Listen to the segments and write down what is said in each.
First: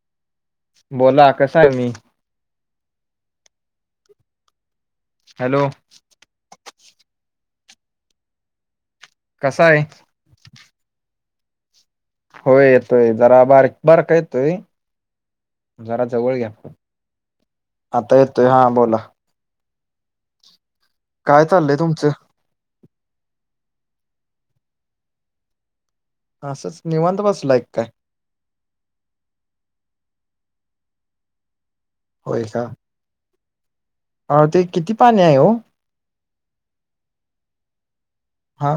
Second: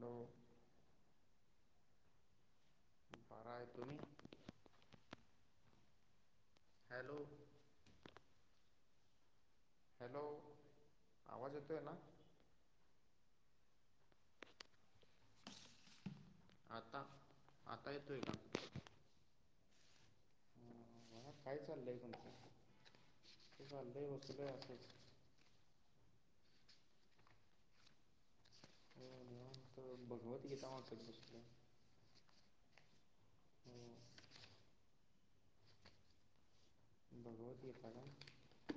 नऊ बोला कसा आहे मी. पाराय तुमही हॅलो! हॅलो! कसा आहे? हॅलो आवाज येतो आहे ना. होय येतोय जरा बारक बारक येतोय जरा जवळ घ्या. आता आता येतोय हा बोला. ह म काय चाललंय कोणचं ते चाललंय वतू काय असेच. असंच निवांत बसलायक काय? हो तर भगवद्गीता वाचत बसलं. हो का? म अ ते किती पाणी आहे हो. बघुया ही कम. हा.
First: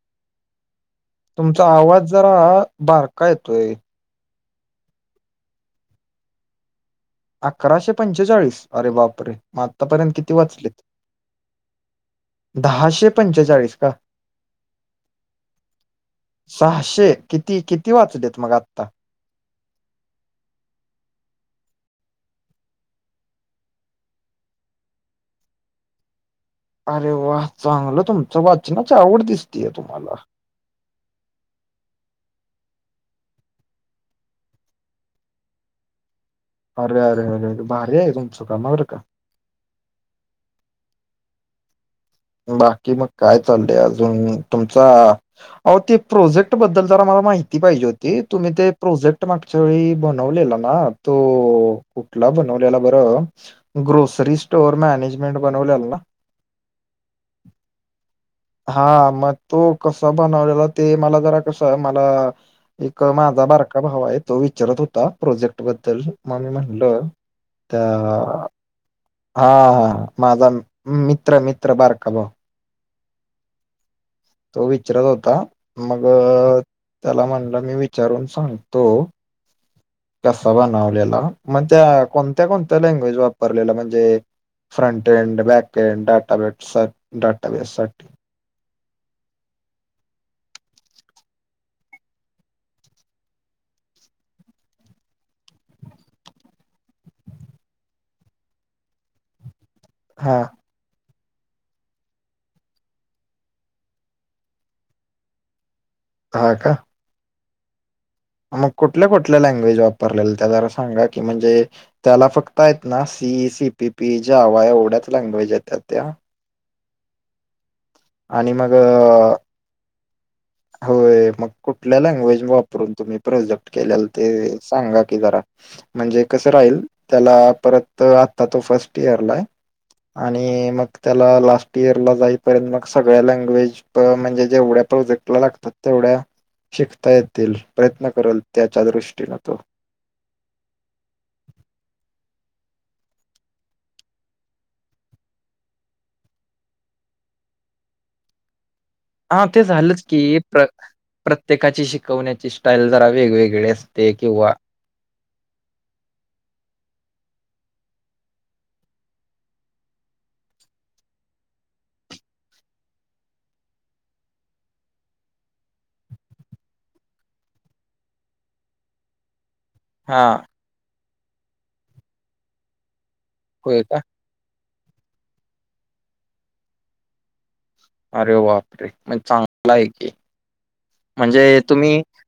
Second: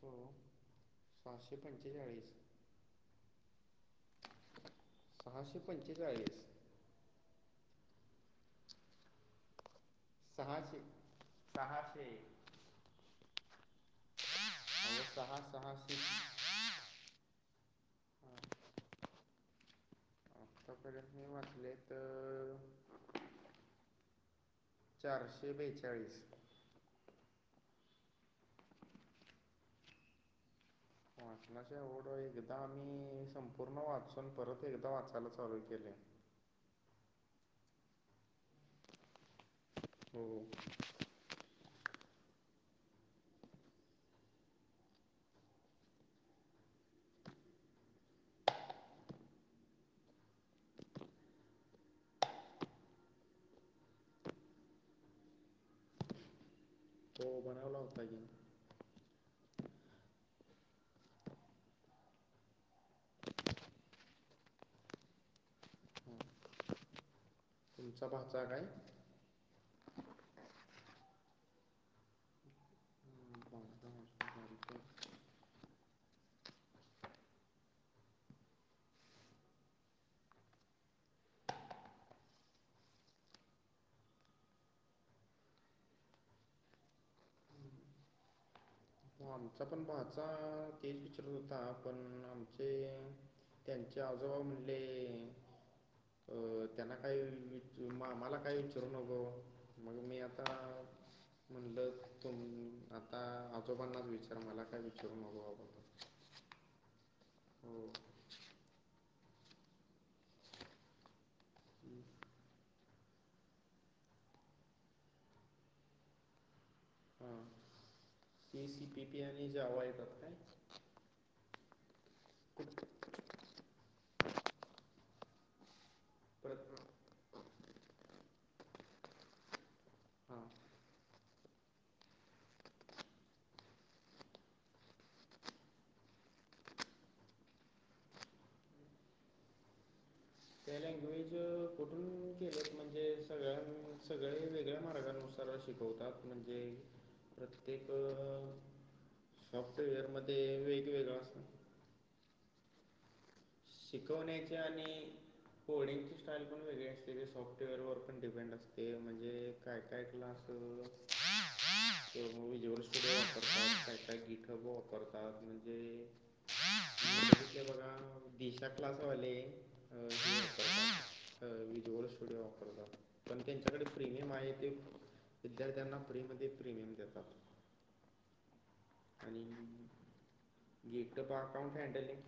तो तुमचा आवाज जरा बारका येतोय. सहाशे पंचेचाळीस. अकराशे पंचेचाळीस अरे बाप रे मग आत्तापर्यंत सहाशे सहाषे दहाशे पंचेचाळीस का? सहा सहा स सहाशे किती किती वाचलेत मग आत्ता. आत्तापर्यंत मी वाचले तर चारशे बेचाळीस अरे वा चांगलं तुमचं वाचनाच आवड दिसतीय तुम्हाला वाचनाची आवड एकदा आम्ही संपूर्ण वाचून परत एकदा वाचायला चालू केले. अरे अरे अरेे भारी आहे तुमचं कामावर का? हो. बाकी मग काय चाललंय अजून तुमचा अ ते प्रोजेक्ट बद्दल ज आम्हाला माहिती पाहिजे होती तुम्ही ते प्रोजेक्ट माग त्या वेळी ळी बनवलेला ना तो कुठला बनवलेला बरं. ग्रोसरी स्टोअर मॅनेजमेंट बनवलेल ना. हो बनवला होता की. हा मग तो कसा बनवलेला ते मला जरा कसं मला. एक माझा बारका भाव आहे तो विचारत होता प्रोजेक्ट बद्दल हं. मग मी म्हणलं. तुमचा तर भाचा काय हा हा माझा मित्र मित्र बारका भाऊ. तो विचारत होता मग त्याला म्हणलं मी विचारून सांगतो. कसा बनवलेला मग त्या कोणत्या कोणत्या लँग्वेज वापरलेला म्हणजे. Front end backend database database साठी. हो, आमचा पण पहाचा तेच विचारत होता पण आमचे त्यांचे आजोबा म्हणले अ त्यांना काय वि मला काय विचारू नको मग मी हा आता म्हटल तुम आता आजोबा पन्नास विचार तर मला काय विचारू नको आपणच हा का हो मग कुठल्या कुठल्या लँग्वेज वापरलेल्या त्या जरा सांगा की म्हणजे त्याला फक्त आहेत ना सीई सी पी पी ज्या हवा एवढ्याच लँग्वेज आहेत त्या त्या हा आणि ते मग सी पी अ, पियानी जावा येतात काय होय मग कुठल्या लँग्वेज कुठ वापरून तुम्ही प्रोजेक्ट केलेला ते सांगा की जरा म्हणजे कसं परत राहील त्याला परत आता तो फर्स्ट इयरला आहे हां आणि मग त्याला लास्ट इयर ला जायच पर्यंत मग सगळ्या लँग्वेज म्हणजे जेवढ्या प्रोजेक्ट लागतात तेवढ्या शिकता येतील प्रयत्न करेल त्याच्या दृष्टीनं तो त्या लँग्वेज कुठून केलेत म्हणजे सगळ्यां सगळे वेगळ्या मार्गानुसार तर शिकवतात म्हणजे प्रत्येक हा ते झालंच की सॉफ्टवेअरमध्ये प्र वेगवेगळं असतं प्रत्येकाची शिकवण्याची स्टाईल जरा वेगवेगळी असते किंवा शिकवण्याच्या आणि कोडिंगची स्टाईल पण वेगळी असते सॉफ्टवेअरवर पण डिपेंड असते म्हणजे काय काय क्लासं हा तेवा मूवी जेव वातात काय काय गीठ वापरतात म्हणजे बघा दिशा क्लासावाले हा विजुअल स्टुडिओ वाऑफरत पण होय त्यांच्याकडे का प्रीमियम आहे ते विद्यार्थ्यांना फ्रीमध्ये प्रीमियम देतात अरे वापरे म्हण आणि चांगला आहे की गेटअप म्हणजे अकाउंट तुम्ही हँडलिंग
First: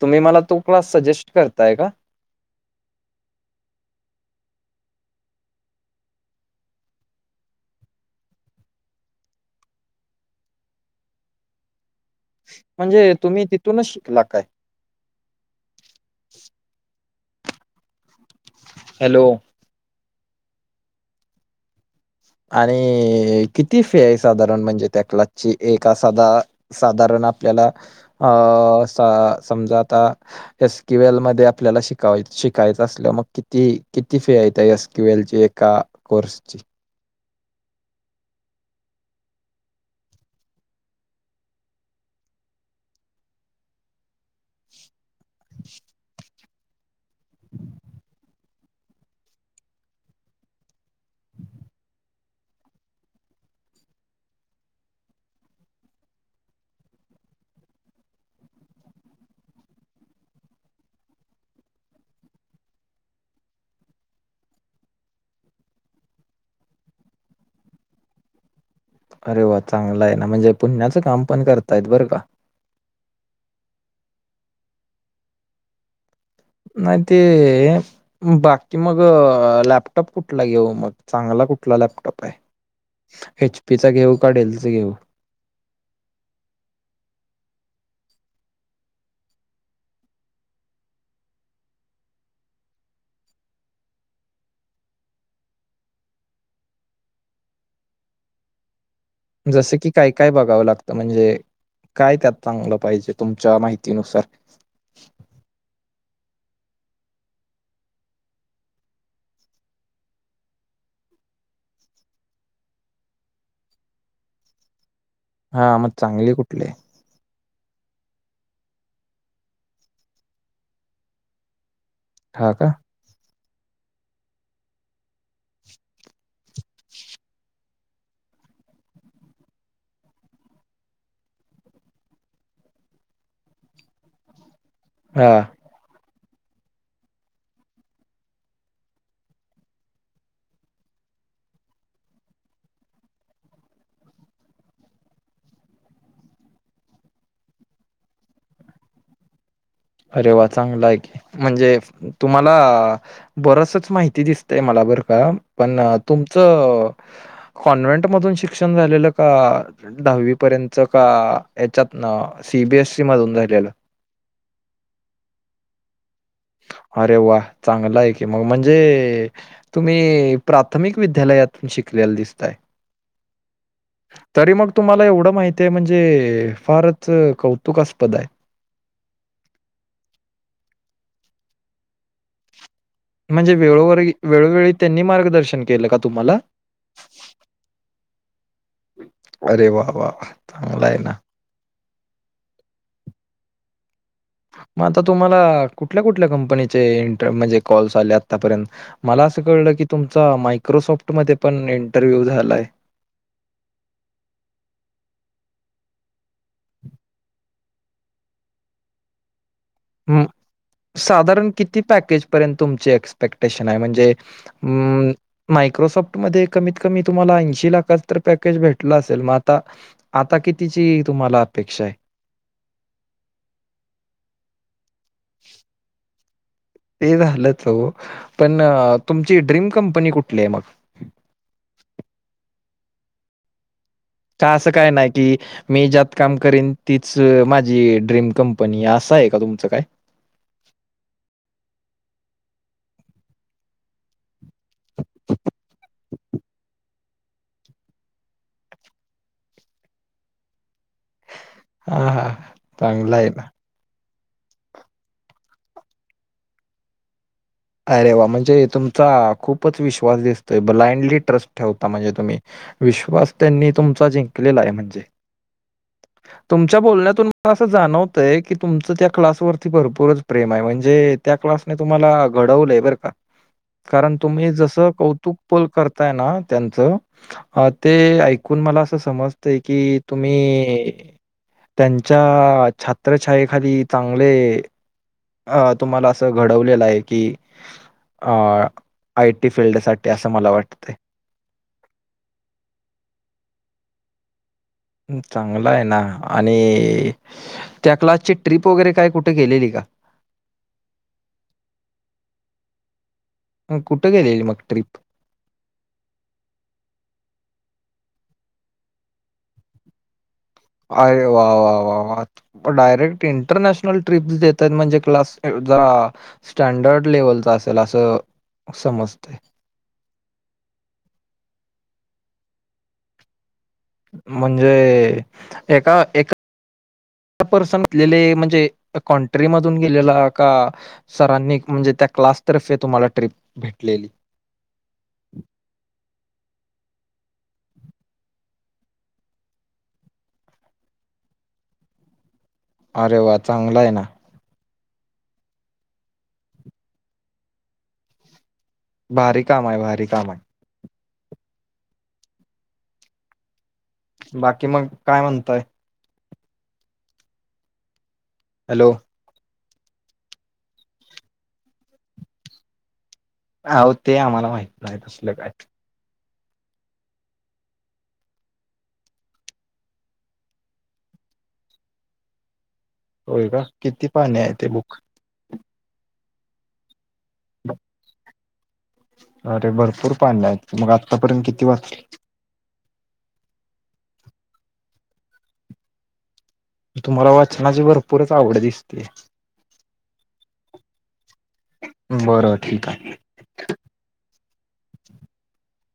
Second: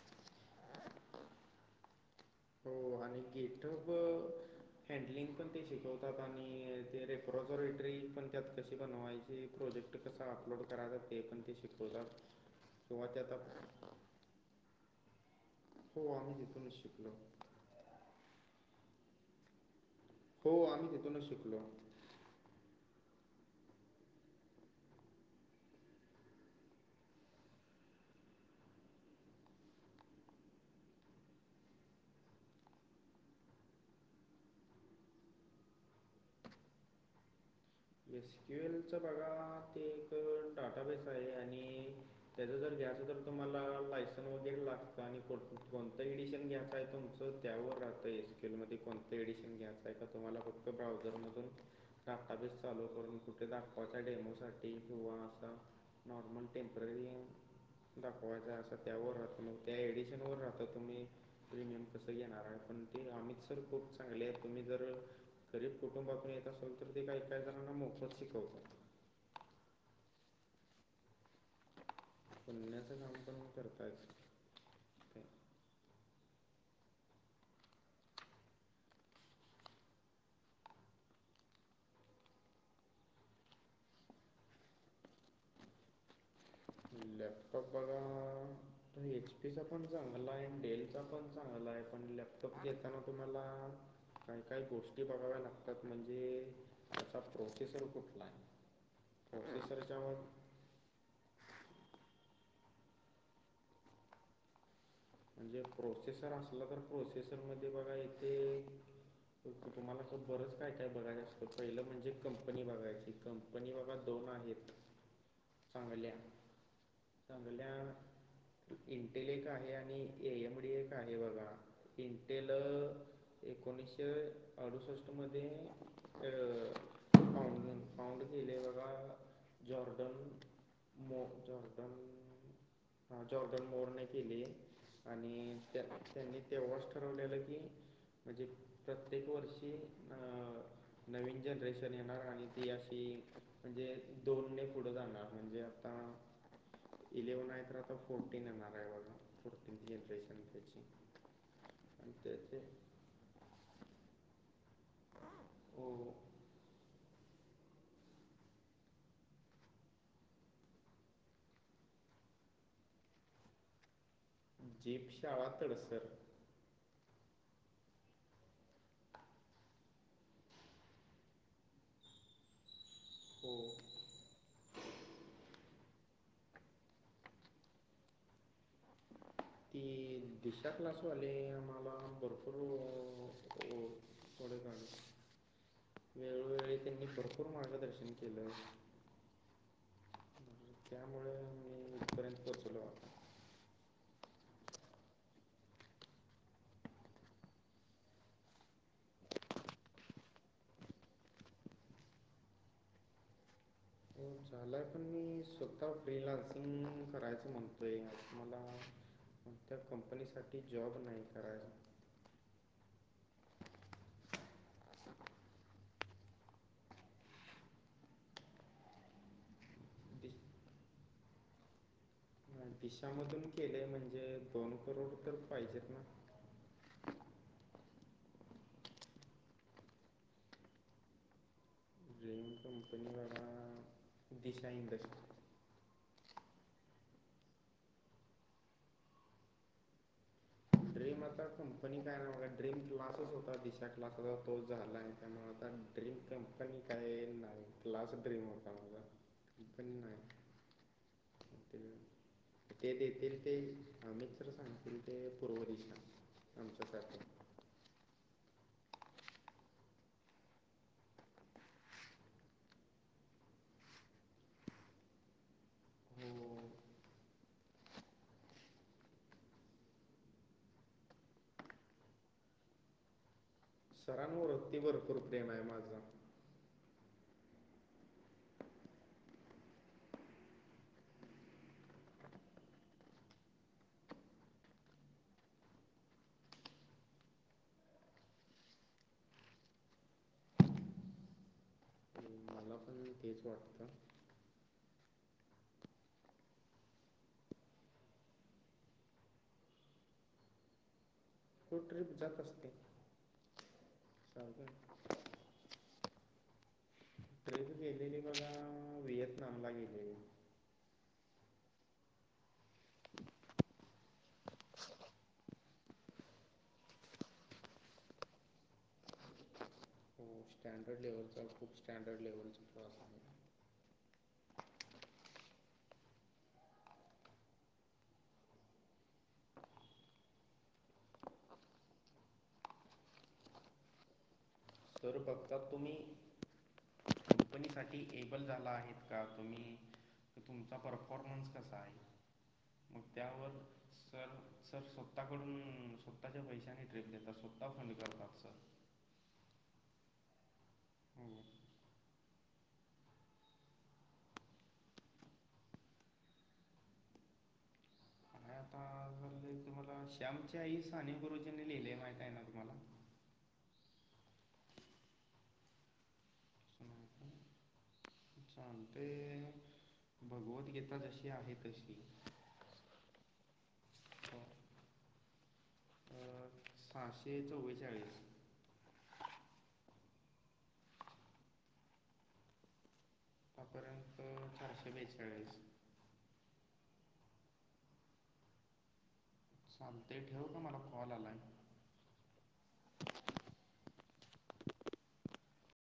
तुम्ही मला तो क्लास सजेस्ट करताय का हो हान गेटठं हँडलिंग पण ते शिकवतात आणि ते रेप्रोझोरेटरी पण त्यात कशी बनवायची प्रोजेक्ट कस अपलोड करायचाात ते पण ते शिकवतात किंवा म्हणजे त्यात तुम्ही आप- तिथूनच शिकला काय हो आम्ही तिथूनच शिकलो हॅलो हो आम्ही तेिथूनच शिकलो आणि किती फे आहे साधारण म्हणजे त्या कलाची एक सदा साधारण आपल्याला अं समजा आता एस क्यूएल मध्ये आपल्याला शिकाय शिकायचं असल मग किती किती फे येतस टवेल्थची एका कोर्सची एस क्यू एल च बघा ते एक टाटा बेस आहे आणि त्याच जर घ्यायचं तर तुम्हाला लायसन् वगेर लागतं आणि कोणतं एडिशन घ्यायचं आहे तुमच तर त्यावर आहता एसकेलमध्ये कोणतं एडिशन घ्यायचं आहे का तुम्हाला फक्त ब्राऊझरमधून काताबीज चालू करून कुठे दाखवायच्या डेमो साठी किंवा असा ना मण टईम प्र दाखवायच असं त्यावर राहतो मग त्या एडिशन वर राहतो तुम्ही प्रीमियम कसं येणार पण ते आमित सर खूप चांगले आहे तुम्ही जर गरीब कुटुंबातून येत असेल तर ते का एकाही जणांना मोफत शिकवतात अरे वा चांगला आहे ना म्हणजे पुण्याचं काम पण करतायत बरं का पुण्याचं काम पण करताात नाही ते बाकी मग लॅपटॉप कुठला घेऊ मग चांगला कुठला लॅपटॉप आहे एच पी चा घेऊ का डेलचा घेऊ? लॅपटॉप बघा एचपीचा पण चांगला आहे डेल चा पण चांगला आहे पण लॅपटॉप घेताना तुम्हाला काही काही गोष्टी बघाव्या लागतात म्हणजे त्याचा प्रोसेसर कुठला आहे. जसं की काय प्रोसेसरच्यावर काय बघाव लागतं म्हणजे काय त्यात चांगलं पाहिजे तुमच्या माहितीनुसार म्हणजे प्रोसेसर असलं तर प्रोसेसरमध्ये बघा इथे तुम्हाला असं बरंच काय काय बघायण्या असतों पहिलं म्हणजे कंपनी बघायची. कंपनी बघा दोन आहेत हां, मग चांगल्या चांगली कुठली आहे? चांगल्या इंटले एक आहे. आणि एएमडी एक आहे बघा इंटेल हां का? एकोणीसशे अडुसष्टमध्ये पाउंड केले बघा जॉर्डन मो जॉर्डन हा जॉर्डन मॉर्डने केली हां. आणि त्यांनी तेव्हाच ठरवलेलं की म्हणजे प्रत्येक वर्षी अ नवीन जनरेशन येणार आणि ती अशी म्हणजे दोन ने पुढे जाणार म्हणजे आता इलेव्हन आहेत तर आता फोर्टीन येणार आहे बघा पुरपंदल [unintelligible] अरे वा चांगलं आहे की म्हणजे आणि तुम्हाला त्याचे बरसच माहिती दिसतय मला बरं का पण हो तुमचं कॉन्व्हेंट मधून शिक्षण झालेलं का? दहावी पर्यंतच का याच्यातून सीबीएससी मधून झालेलं जेपशाळा तडसर अरे वा चांगलं आहे की मग म्हणजे तुम्ही प्राथमिक विद्यालयातून शिकलेला दिसताय हो तरी मग तुम्हाला एवढं माहितीय म्हणजे फारच कौतुकास्पद आहे. ती दिशा क्लासवाले आम्हाला भरपूर म्हणजे हो वेळोवर काढ वेळोवेळी त्यांनी मार्गदर्शन केलं का तुम्हाला? वेळवेळे त्यांनी भरपुर मार्गदर्शन खलंो [unintelligible] अरे वा वा वा त्यामुळे मी इथपर्यंत पोहचलो. मग आता तुम्हाला कुठल्या कुठल्या कंपनीचे इंटर म्हणजे कॉल्स आले आतापर्यंत? मला असं कळलं की तुमचा मायक्रोसॉफ्ट मध्ये पण इंटरव्ह्यू झालाय. हो झालाय पण मी स्वतः फ्रीलान्सिंग करायचं म्हणतोय. मला कोणत्या हं, कंपनीसाठी जॉब नाही करायचा. कुठपर्यंत तुमची एक्स्पेक्टेशन आहे म्हणजे मायक्रोसॉफ्ट मध्ये कमीत कमी तुम्हाला ऐंशी लाखाच तर पॅकेज भेटलं असेल मग आता दिस आता कितीची तुम्हाला अपेक्षा आहे? दिशामधून केले म्हणजे दोन करोड तर पाहिजेत ना ते झालंच हो पण तुमची ड्रीम कंपनी कुठली आहे मग ड्रीम कंपनी बघा का दिशा असं काय नाही इंडस्ट्री कि मी ज्यात काम करीन तीच माझी ड्रीम कंपनी असं आहे का तुमचं काय ड्रीम आता कंपनी काय नाही मग ड्रीम क्लासच होता दिशा क्लासचा तोच झाला आहे त्यामुळे आता. ड्रीम कंपनी काही नाही क्लास ड्रीम होता माझा कंपनी नाही. ते हां, हां. ते चांगलं आहे देतील ना. ते आ मित्र सांगतील ते पूर्व दिशा आमच्यासाठी अरे वा म्हणजे तुमचा खूपच विश्वास दिसतोय ब्लाइंडली ट्रस्ट ठेवता म्हणजे तुम्ही. विश्वास त्यांनी तुमचा जिंकलेला आहे म्हणजे. हो. तुमच्या बोलण्यातून मला असं जाणवतय की तुमचं त्या क्लासवरती भरपूरच प्रेम आहे म्हणजे. त्या क्लासने तुम्हाला. घडवलंय बर का कारण तुम्ही सरांवरती जसं भरपूर कौतुक प्रेम आहे पण माझं करताय ना त्यांचं. अ ते ऐकून मला असं समजतय की तुम्ही. त्यांच्या छात्रछायेखाली चांगले. अ तुम्हाला असं घडवलेलं आहे की. आयटी फिल्डसाठी असं मला वाटतं. मला पण तेच वाटतं. चांगला आहे ना आणि त्या क्लासची ट्रिप वगैरे काय कुठे गेलेली का. तू ट्रीप जात असते. अ, कुठे गेलेली मग ट्रिप? तरी तू गेलेली बघ व्हिएतनाम ला गेलेली. अरे वा वा वा वा डायरेक्ट इंटरनॅश ट्रिप्स देतात म्हणजे क्लास स्टँडर्ड लेवलचा असेल असं. समज. खूप स्टँडर्ड लेव्हलचा खूप स्टँडर्ड लेव्हलचा तस. म्हणजे एका एका. पर्सन घलेले म्हणजे कंट्री मधून गेलेला का. सरांनी म्हणजे त्या क्लासतर्फे तुम्हाला ट्रिप भेटलेली. तर फघत तुम्ही. कंपनीसाठी एबल झाला आहेत का तुम्ही. तर तुमचा परफॉर्मन्स कसा आहे मग अरे वा त्यावर चांगला आहे ना सर. सर स्वतःकडून स्वतःच्या पैशांनी ट्रिप घेतात स्वतः फंड करतात सर. भारी काम आहे भारी काम आहे. हो. बाकी मग काय म्हणताय. काय आता हॅलो झा तुम्हाला श्यामच्या आई साने गुरुजीनी लिहिलेय माहिती आहे ना तुम्हाला. हो ते आम्हाला माहित नाही तसलं काय. कणाक [unintelligible] सांगते भगवत गीता जशी आहे तशी. होय का किती अ, पाहण्या आहे तेे बुक. अ, सहाशे चव्वेचाळीस. अरे भरपूर पान आहेत मग आत्तापर्यंत किती वाजतील. हपर्यंत चारशे बेचाळीस. तुम्हाला वाचनाची भरपूरच आवड दिसते. चालते ठेवू का मला कॉल आलाय. बर ठीक आहे.